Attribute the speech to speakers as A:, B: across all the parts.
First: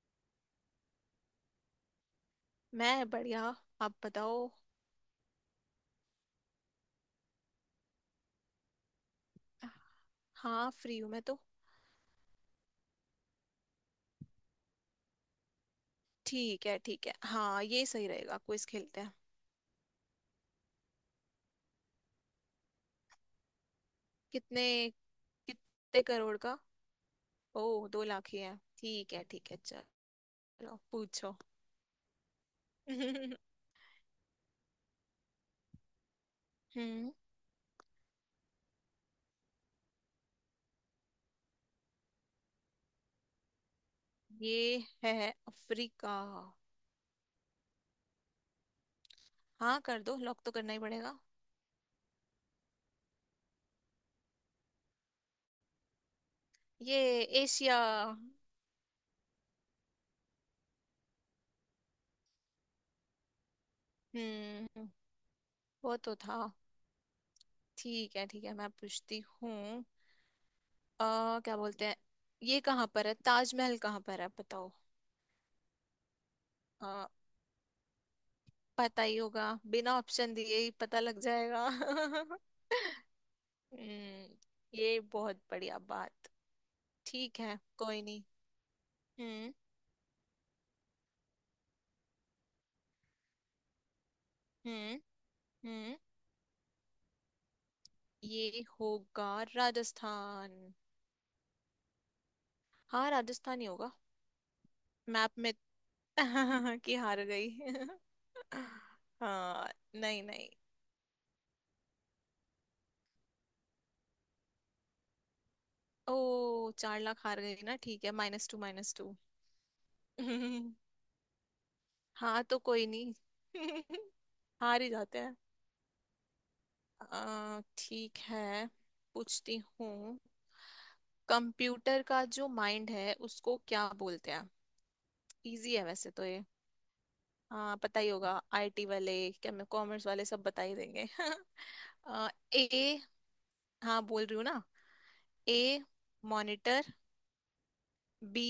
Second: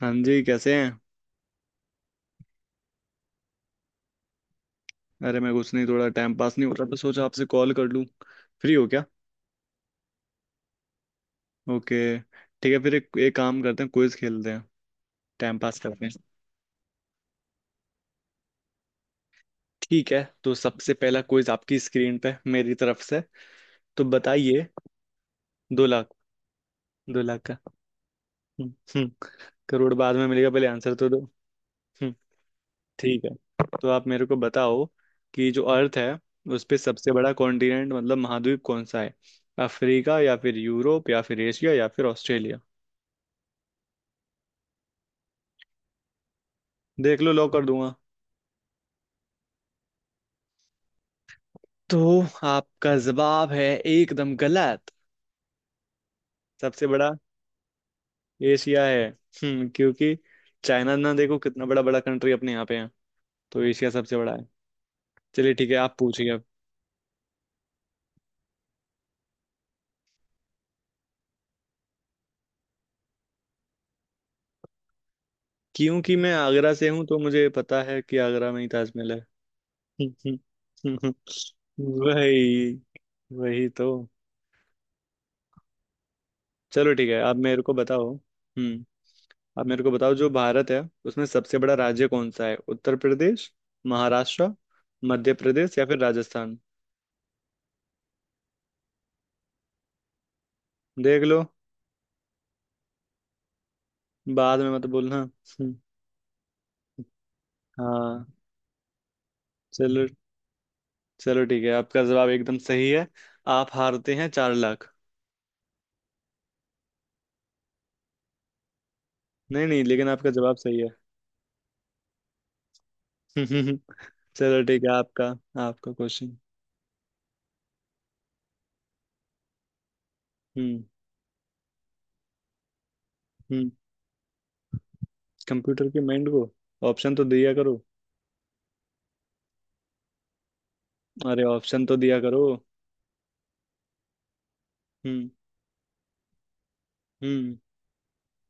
A: हाँ जी कैसे हैं।
B: मैं बढ़िया। आप बताओ।
A: अरे मैं कुछ नहीं, थोड़ा टाइम पास नहीं हो रहा था, सोचा आपसे कॉल कर लूँ। फ्री हो क्या?
B: हाँ फ्री हूँ मैं तो।
A: ओके। ठीक है, फिर एक काम करते हैं, क्विज खेलते हैं, टाइम पास करते हैं।
B: ठीक है ठीक है, हाँ ये सही रहेगा, क्विज खेलते हैं।
A: ठीक है, तो सबसे पहला क्विज आपकी स्क्रीन पे मेरी तरफ से, तो
B: कितने
A: बताइए। दो
B: कितने
A: लाख
B: करोड़ का?
A: 2 लाख का।
B: ओ 2 लाख ही है,
A: हम्म। हम्म,
B: ठीक है ठीक है
A: करोड़ बाद
B: चलो।
A: में मिलेगा, पहले आंसर तो दो।
B: पूछो।
A: हम्म। ठीक है,
B: हम्म।
A: तो आप मेरे को बताओ कि जो अर्थ है उस पे सबसे बड़ा कॉन्टिनेंट, मतलब महाद्वीप, कौन सा है? अफ्रीका, या फिर यूरोप, या फिर एशिया, या फिर ऑस्ट्रेलिया।
B: ये है अफ्रीका।
A: देख लो, लॉक कर दूंगा।
B: हाँ कर दो, लॉक तो करना ही पड़ेगा।
A: तो आपका जवाब है एकदम गलत। सबसे बड़ा
B: ये एशिया।
A: एशिया है। हम्म, क्योंकि चाइना ना देखो, कितना बड़ा बड़ा कंट्री अपने यहाँ पे है, तो एशिया सबसे बड़ा है।
B: हम्म।
A: चलिए ठीक है,
B: वो
A: आप
B: तो
A: पूछिए
B: था।
A: अब।
B: ठीक है ठीक है, मैं पूछती हूँ। आ क्या बोलते हैं? ये कहाँ पर है ताजमहल कहाँ पर है, बताओ।
A: क्योंकि मैं आगरा से हूँ, तो मुझे पता है कि आगरा में ही
B: पता
A: ताजमहल
B: ही
A: है।
B: होगा, बिना ऑप्शन
A: हम्म,
B: दिए ही
A: हम्म,
B: पता
A: हम्म,
B: लग जाएगा।
A: वही, वही तो।
B: हम्म। ये बहुत बढ़िया बात।
A: चलो ठीक है, आप
B: ठीक है,
A: मेरे को
B: कोई
A: बताओ।
B: नहीं।
A: हम्म।
B: हम्म
A: आप मेरे को बताओ जो भारत है, उसमें सबसे बड़ा राज्य कौन सा है? उत्तर प्रदेश, महाराष्ट्र,
B: हम्म
A: मध्य प्रदेश, या
B: हम्म।
A: फिर राजस्थान?
B: ये होगा राजस्थान।
A: देख लो,
B: हाँ राजस्थान ही होगा।
A: बाद में मत बोलना।
B: मैप में। कि हार गई।
A: हाँ।
B: हाँ।
A: चलो।
B: नहीं नहीं।
A: चलो ठीक है, आपका जवाब एकदम सही है। आप हारते हैं 4 लाख।
B: ओ 4 लाख हार गई ना, ठीक है माइनस टू माइनस टू।
A: नहीं नहीं, लेकिन आपका जवाब सही है।
B: हाँ तो कोई नहीं।
A: चलो
B: हार
A: ठीक
B: ही
A: है,
B: जाते
A: आपका,
B: हैं।
A: आपका क्वेश्चन।
B: ठीक है, पूछती हूँ।
A: हम्म।
B: कंप्यूटर का जो माइंड है उसको
A: हम्म।
B: क्या बोलते हैं? इजी है
A: कंप्यूटर के
B: वैसे तो
A: माइंड
B: ये।
A: को ऑप्शन तो दिया
B: हाँ
A: करो।
B: पता ही होगा, आईटी वाले क्या, मैं कॉमर्स वाले सब बता ही देंगे।
A: अरे, ऑप्शन तो दिया करो।
B: ए। हाँ बोल रही हूँ ना।
A: हम्म।
B: ए मॉनिटर,
A: हम्म।
B: बी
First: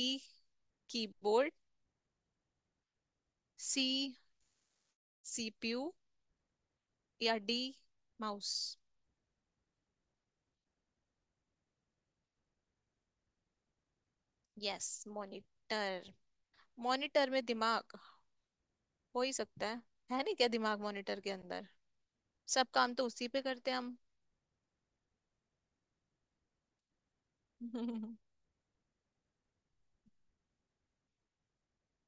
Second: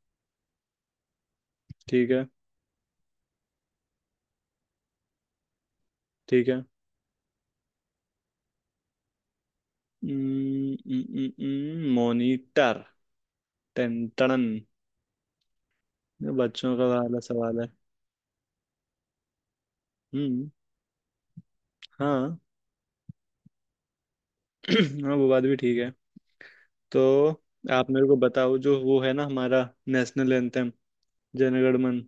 B: कीबोर्ड,
A: ठीक है,
B: सी सीपीयू,
A: ठीक है।
B: या डी माउस।
A: मॉनिटर, टेंटन,
B: यस मॉनिटर।
A: बच्चों का वाला
B: मॉनिटर में
A: सवाल है।
B: दिमाग हो ही सकता है। है नहीं
A: हम्म।
B: क्या दिमाग मॉनिटर के अंदर?
A: हाँ।
B: सब काम तो उसी पे करते हैं हम।
A: हाँ, वो बात भी ठीक है। तो आप मेरे को
B: हम्म
A: बताओ जो वो है ना हमारा, नेशनल एंथम, जनगण मन,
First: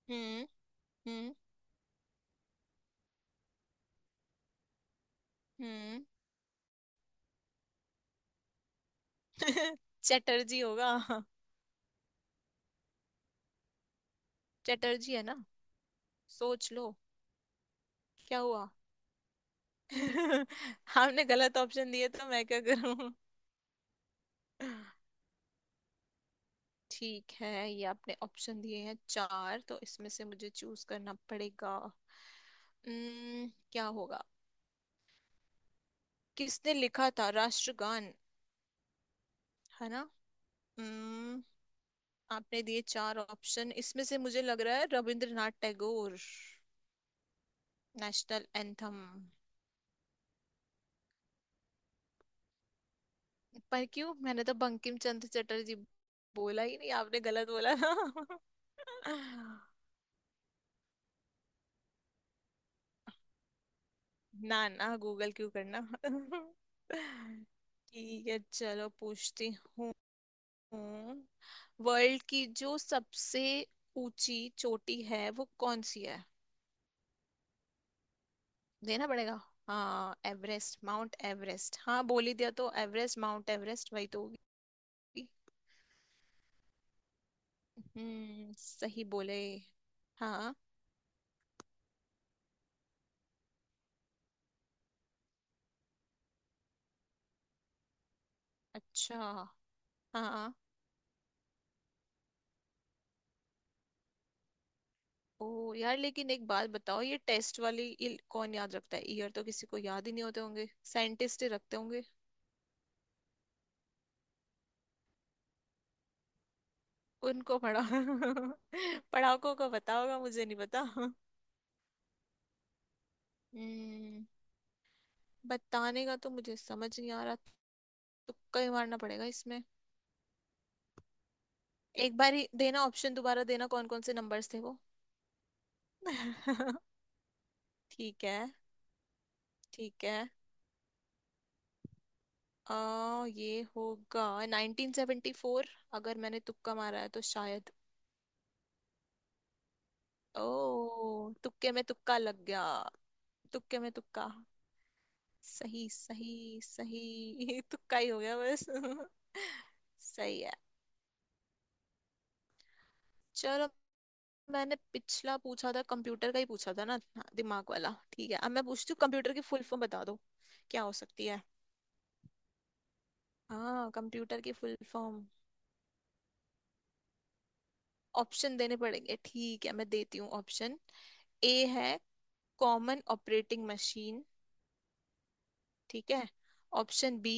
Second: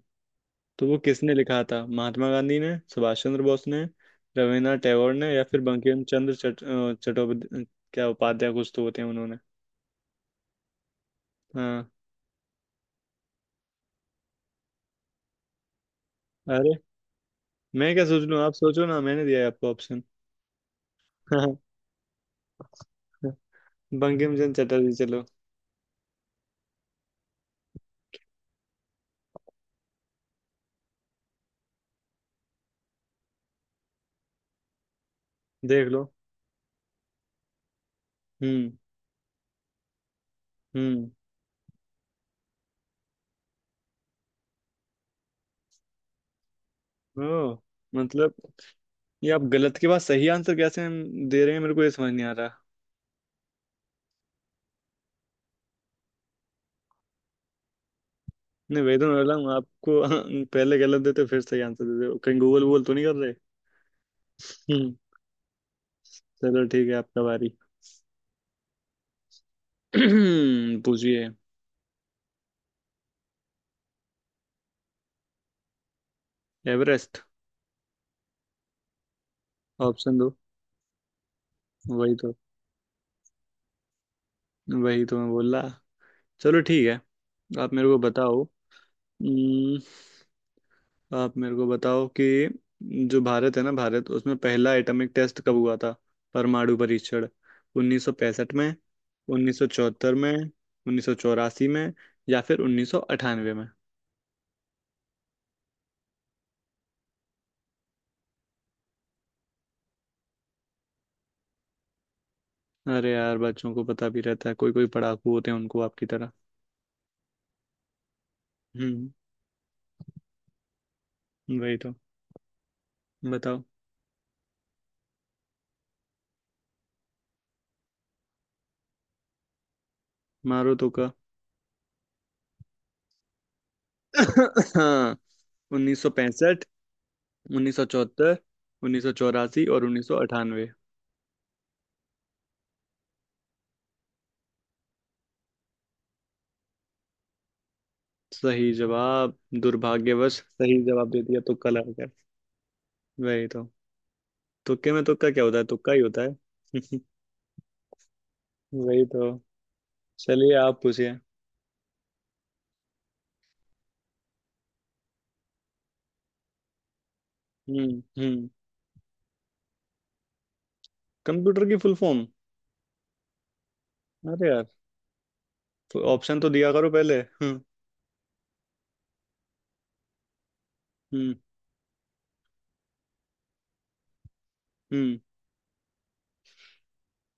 A: तो वो
B: हम्म
A: किसने लिखा था? महात्मा गांधी ने, सुभाष चंद्र बोस ने, रविन्द्रनाथ टैगोर ने, या फिर बंकिम
B: हम्म।
A: चंद्र चट्टोपाध्याय, क्या उपाध्याय, कुछ तो होते हैं उन्होंने।
B: चटर्जी होगा।
A: हाँ।
B: चटर्जी है ना, सोच
A: अरे,
B: लो।
A: मैं क्या सोच
B: क्या
A: लूँ? आप
B: हुआ?
A: सोचो ना, मैंने दिया है आपको ऑप्शन।
B: आपने गलत ऑप्शन दिए तो मैं क्या करूं?
A: बंकिम चंद्र चटर्जी, चलो।
B: ठीक है, ये आपने ऑप्शन दिए हैं चार, तो इसमें से मुझे चूज करना पड़ेगा। क्या होगा?
A: देख लो।
B: किसने लिखा था राष्ट्रगान,
A: हम्म।
B: है ना?
A: हम्म।
B: उम्म, आपने दिए चार ऑप्शन, इसमें से मुझे लग रहा है रविंद्रनाथ टैगोर,
A: ओ, मतलब
B: नेशनल एंथम।
A: ये आप गलत के बाद सही आंसर कैसे हम दे रहे हैं? मेरे को ये समझ नहीं आ रहा।
B: पर क्यों, मैंने तो बंकिम चंद्र चटर्जी बोला ही नहीं, आपने गलत बोला ना।
A: नहीं, वही तो मैं बोला हूँ आपको। पहले गलत देते, फिर सही आंसर देते हो। कहीं गूगल वूगल तो नहीं कर रहे?
B: ना ना,
A: हम्म।
B: गूगल क्यों करना।
A: चलो ठीक है, आपका बारी।
B: ठीक है, चलो पूछती हूँ।
A: पूछिए।
B: वर्ल्ड की जो सबसे ऊंची चोटी है वो कौन सी है?
A: एवरेस्ट।
B: देना पड़ेगा। हाँ
A: ऑप्शन दो,
B: एवरेस्ट माउंट एवरेस्ट, हाँ
A: वही
B: बोल
A: तो,
B: ही दिया तो एवरेस्ट माउंट एवरेस्ट वही तो होगी।
A: वही तो मैं बोल रहा। चलो ठीक है, आप मेरे को बताओ।
B: सही बोले।
A: हम्म,
B: हाँ।
A: आप मेरे को बताओ कि जो भारत है ना, भारत, उसमें पहला एटॉमिक टेस्ट कब हुआ था, परमाणु परीक्षण? 1965 में,
B: अच्छा।
A: 1974 में,
B: हाँ।
A: 1984 में, या फिर 1998 में?
B: ओ यार, लेकिन एक बात बताओ, ये टेस्ट वाली ये कौन याद रखता है, ईयर तो किसी को याद ही नहीं होते होंगे, साइंटिस्ट ही रखते होंगे।
A: अरे यार, बच्चों को पता भी रहता है, कोई कोई पढ़ाकू होते हैं उनको, आपकी तरह।
B: उनको पढ़ा,
A: हम्म,
B: पढ़ाकों को पता होगा, मुझे नहीं पता।
A: वही तो। बताओ।
B: हम्म। बताने का तो मुझे समझ नहीं आ रहा, तुक्का ही मारना पड़ेगा इसमें।
A: मारो तुक्का।
B: एक बार ही देना ऑप्शन, दोबारा देना कौन कौन से नंबर्स थे वो।
A: हाँ, 1965,
B: ठीक
A: 1974,
B: है।
A: 1984 और
B: ठीक है।
A: 1998।
B: ये होगा 1974, अगर मैंने तुक्का मारा है तो शायद।
A: सही जवाब, दुर्भाग्यवश सही जवाब दे
B: ओ
A: दिया, तुक्का
B: तुक्के में
A: लगा।
B: तुक्का लग गया।
A: वही तो।
B: तुक्के में तुक्का।
A: तुक्के में तुक्का क्या होता है,
B: सही
A: तुक्का ही होता
B: सही
A: है।
B: सही। तुक्का ही हो गया बस।
A: वही तो।
B: सही है।
A: चलिए आप पूछिए।
B: चलो। मैंने पिछला पूछा था, कंप्यूटर का ही पूछा था ना, हाँ, दिमाग वाला।
A: हम्म।
B: ठीक है,
A: हम्म।
B: अब मैं पूछती हूँ कंप्यूटर की फुल फॉर्म बता दो, क्या हो सकती है।
A: कंप्यूटर की फुल फॉर्म।
B: हाँ कंप्यूटर
A: अरे
B: की
A: यार,
B: फुल फॉर्म।
A: ऑप्शन तो दिया करो पहले। हम्म।
B: ऑप्शन देने पड़ेंगे, ठीक है मैं देती हूँ ऑप्शन।
A: हम्म।
B: ए है कॉमन ऑपरेटिंग मशीन,
A: हम्म।
B: ठीक है। Option B,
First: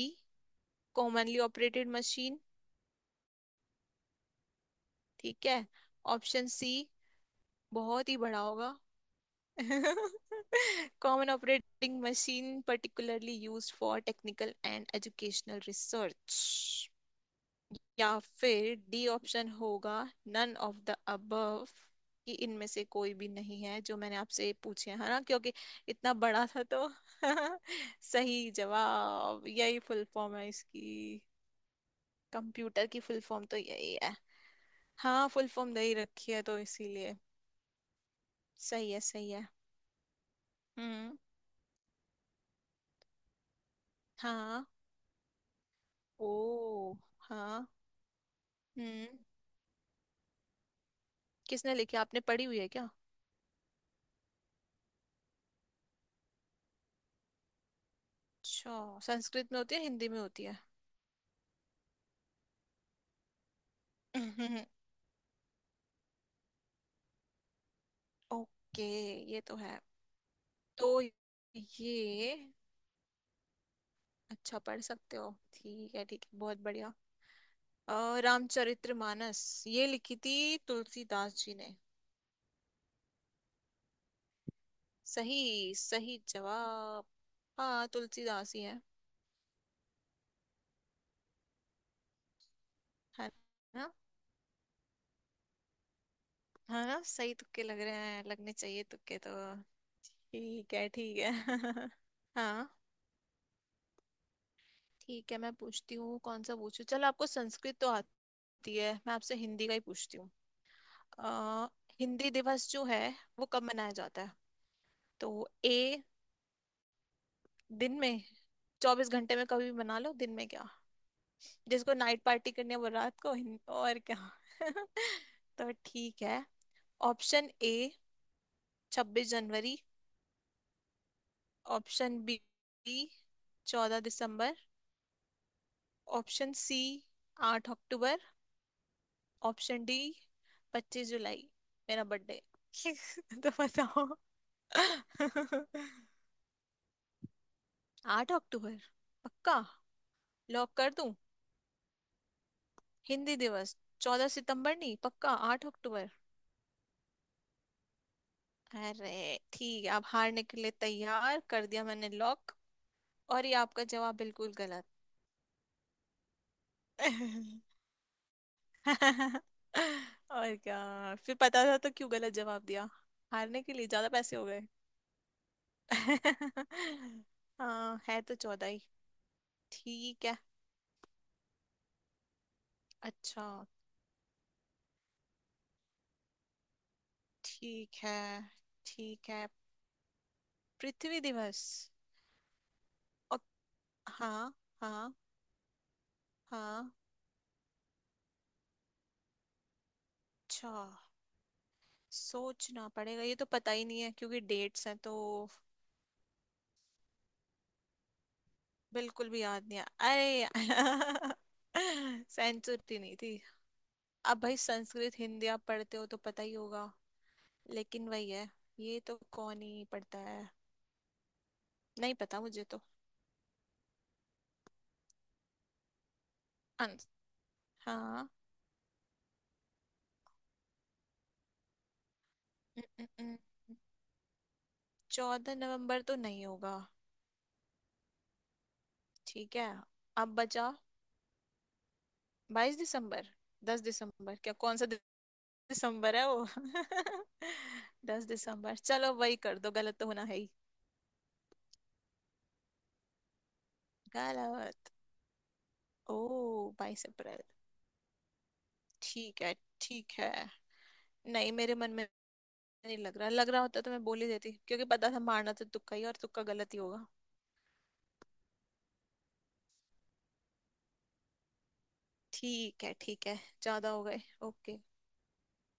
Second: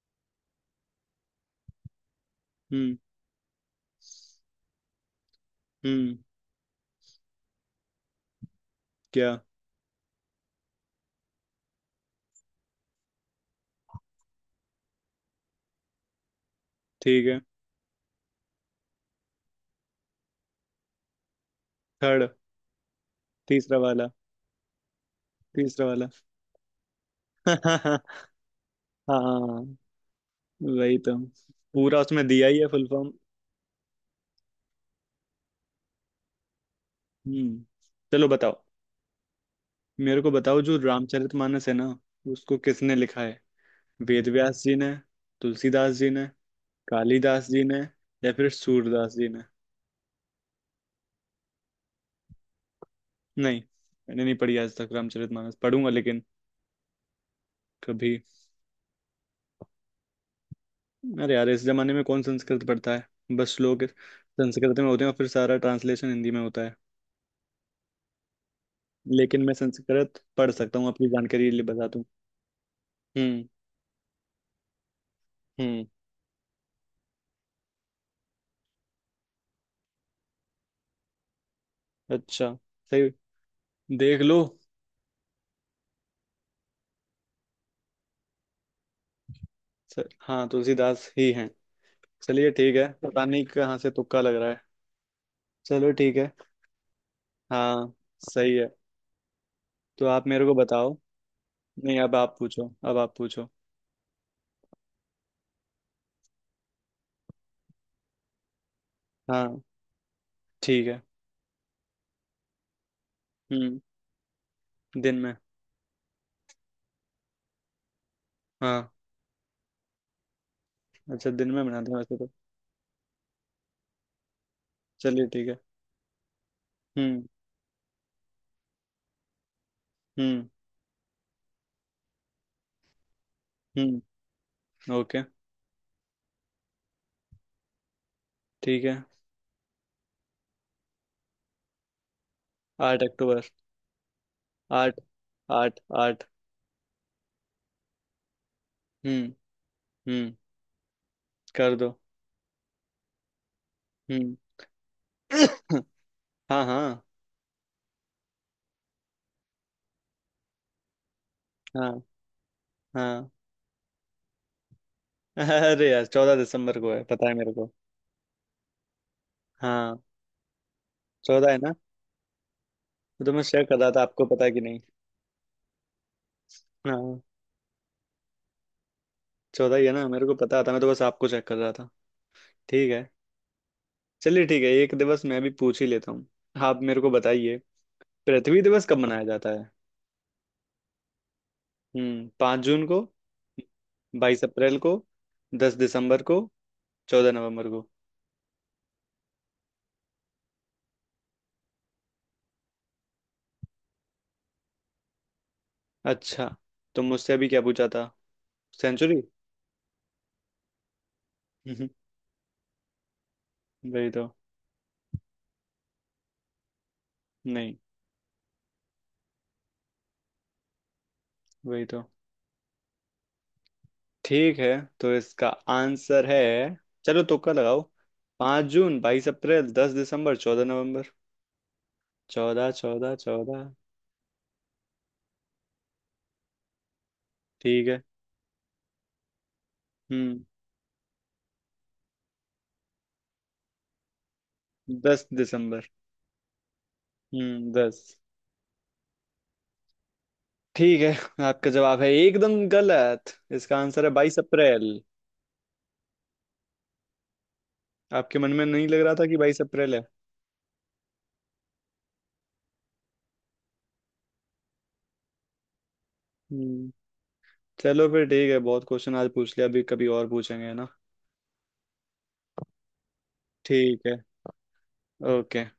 B: commonly operated machine,
A: हम्म।
B: ठीक है।
A: हम्म।
B: ऑप्शन सी बहुत ही बड़ा होगा।
A: क्या?
B: Common operating machine particularly used for technical and educational research.
A: ठीक है।
B: या फिर डी ऑप्शन होगा, none of the above,
A: third,
B: कि इनमें से कोई भी नहीं
A: तीसरा
B: है जो
A: वाला,
B: मैंने आपसे पूछे हैं, है ना, क्योंकि
A: तीसरा वाला।
B: इतना बड़ा था तो।
A: हाँ,
B: सही जवाब, यही फुल फॉर्म है
A: वही तो,
B: इसकी।
A: पूरा उसमें दिया ही है
B: कंप्यूटर
A: फुल
B: की
A: फॉर्म।
B: फुल फॉर्म तो यही है, हाँ, फुल फॉर्म दे ही रखी है तो इसीलिए।
A: हम्म। चलो बताओ।
B: सही है सही है।
A: मेरे को बताओ जो
B: हम्म।
A: रामचरितमानस है ना, उसको किसने लिखा है? वेद व्यास
B: हाँ।
A: जी ने, तुलसीदास जी ने,
B: ओ।
A: कालिदास जी
B: हाँ।
A: ने, या फिर
B: हम्म।
A: सूरदास जी ने?
B: किसने लिखी, आपने पढ़ी हुई है क्या?
A: नहीं, मैंने नहीं पढ़ी आज तक, रामचरितमानस पढ़ूंगा लेकिन कभी।
B: अच्छा, संस्कृत में होती है हिंदी में होती है?
A: अरे यार, इस जमाने में कौन संस्कृत पढ़ता है? बस लोग संस्कृत में होते हैं और फिर सारा ट्रांसलेशन हिंदी में होता है।
B: ओके। ये
A: लेकिन मैं
B: तो है,
A: संस्कृत पढ़ सकता हूँ,
B: तो
A: अपनी जानकारी के लिए बता दूं।
B: ये।
A: हम्म।
B: अच्छा पढ़ सकते हो,
A: हम्म।
B: ठीक है ठीक है, बहुत बढ़िया। रामचरितमानस ये लिखी थी तुलसीदास जी ने।
A: अच्छा, सही, देख लो।
B: सही सही जवाब। हाँ तुलसीदास ही है।
A: सर, हाँ, तुलसीदास ही हैं। चलिए ठीक है, पता
B: है
A: नहीं कहाँ
B: ना।
A: से तुक्का लग रहा है। चलो ठीक है।
B: हाँ ना, सही तुक्के लग
A: हाँ,
B: रहे हैं, लगने
A: सही है।
B: चाहिए तुक्के तो।
A: तो आप मेरे को
B: ठीक है
A: बताओ।
B: ठीक है।
A: नहीं, अब आप
B: हाँ।
A: पूछो, अब आप पूछो।
B: ठीक है मैं पूछती हूँ, कौन सा पूछूं, चलो, आपको संस्कृत तो आती है, मैं आपसे
A: हाँ
B: हिंदी का ही पूछती हूँ।
A: ठीक है।
B: अ, हिंदी दिवस जो है वो कब
A: हम्म।
B: मनाया जाता है?
A: दिन में।
B: तो ए दिन में,
A: हाँ,
B: 24 घंटे में कभी भी मना लो, दिन में क्या,
A: अच्छा, दिन में बनाते
B: जिसको
A: हैं वैसे
B: नाइट
A: तो।
B: पार्टी करनी है वो रात को और क्या।
A: चलिए ठीक है।
B: तो ठीक है।
A: हम्म।
B: ऑप्शन ए 26 जनवरी,
A: हम्म।
B: ऑप्शन बी चौदह
A: हम्म।
B: दिसंबर
A: ओके।
B: ऑप्शन सी आठ अक्टूबर,
A: ठीक है।
B: ऑप्शन डी 25 जुलाई, मेरा बर्थडे।
A: आठ अक्टूबर।
B: तो बताओ।
A: आठ, आठ, आठ।
B: आठ अक्टूबर
A: हम्म।
B: पक्का।
A: हम्म।
B: लॉक कर दूं?
A: कर दो।
B: हिंदी दिवस चौदह
A: हम्म।
B: सितंबर नहीं, पक्का आठ अक्टूबर।
A: हाँ हाँ।
B: अरे ठीक है, आप हारने के लिए तैयार, कर दिया
A: हाँ।
B: मैंने लॉक।
A: हाँ।
B: और ये आपका जवाब बिल्कुल गलत।
A: अरे यार, 14 दिसंबर को है, पता है मेरे को। हाँ।
B: और क्या फिर,
A: चौदह है
B: पता
A: ना,
B: था तो क्यों गलत जवाब दिया,
A: वो तो मैं
B: हारने
A: चेक
B: के
A: कर
B: लिए
A: रहा था
B: ज्यादा
A: आपको
B: पैसे
A: पता
B: हो
A: है कि
B: गए।
A: नहीं। हाँ,
B: हाँ, है तो चौदह ही।
A: चौदह ही है ना,
B: ठीक
A: मेरे को
B: है।
A: पता था, मैं तो बस आपको चेक कर रहा था। ठीक है।
B: अच्छा।
A: चलिए ठीक है, एक दिवस मैं भी पूछ ही लेता हूँ। आप मेरे को बताइए,
B: ठीक है
A: पृथ्वी दिवस कब मनाया
B: ठीक है।
A: जाता है?
B: पृथ्वी दिवस।
A: हम्म। 5 जून को,
B: और।
A: बाईस
B: हाँ।
A: अप्रैल को,
B: हाँ।
A: 10 दिसंबर को,
B: हाँ।
A: 14 नवंबर को।
B: अच्छा, सोचना पड़ेगा, ये तो पता ही नहीं है क्योंकि डेट्स हैं तो।
A: अच्छा, तो मुझसे अभी क्या पूछा था, सेंचुरी?
B: बिल्कुल भी याद नहीं आया। अरे। सेंचुरी नहीं थी।
A: वही तो।
B: अब भाई, संस्कृत हिंदी आप पढ़ते हो तो पता ही होगा।
A: नहीं,
B: लेकिन वही है, ये तो कौन ही पढ़ता है।
A: वही तो।
B: नहीं पता मुझे तो।
A: ठीक है, तो इसका आंसर है,
B: अंस-
A: चलो तुक्का लगाओ।
B: हाँ।
A: 5 जून, 22 अप्रैल, 10 दिसंबर, 14 नवंबर। चौदह, चौदह, चौदह।
B: 14 नवंबर तो नहीं होगा।
A: ठीक है।
B: ठीक है। अब
A: हम्म।
B: बचा 22 दिसंबर, 10 दिसंबर, क्या कौन सा
A: 10 दिसंबर।
B: दिसंबर है वो।
A: हम्म, दस।
B: 10 दिसंबर, चलो वही कर दो, गलत तो होना है ही।
A: ठीक है, आपका जवाब है एकदम गलत, इसका आंसर है बाईस
B: गलत।
A: अप्रैल
B: ओ 22 अप्रैल।
A: आपके मन में नहीं लग रहा था कि
B: ठीक है
A: 22 अप्रैल है?
B: ठीक है। नहीं मेरे मन में नहीं लग रहा, लग रहा होता तो मैं बोल ही देती, क्योंकि पता था मारना तो तुक्का ही, और तुक्का गलत ही
A: हम्म।
B: होगा।
A: चलो फिर ठीक है, बहुत क्वेश्चन आज पूछ लिया, अभी कभी और पूछेंगे, है ना।
B: ठीक है ठीक है, ज्यादा हो
A: ठीक है।
B: गए। ओके।
A: ओके।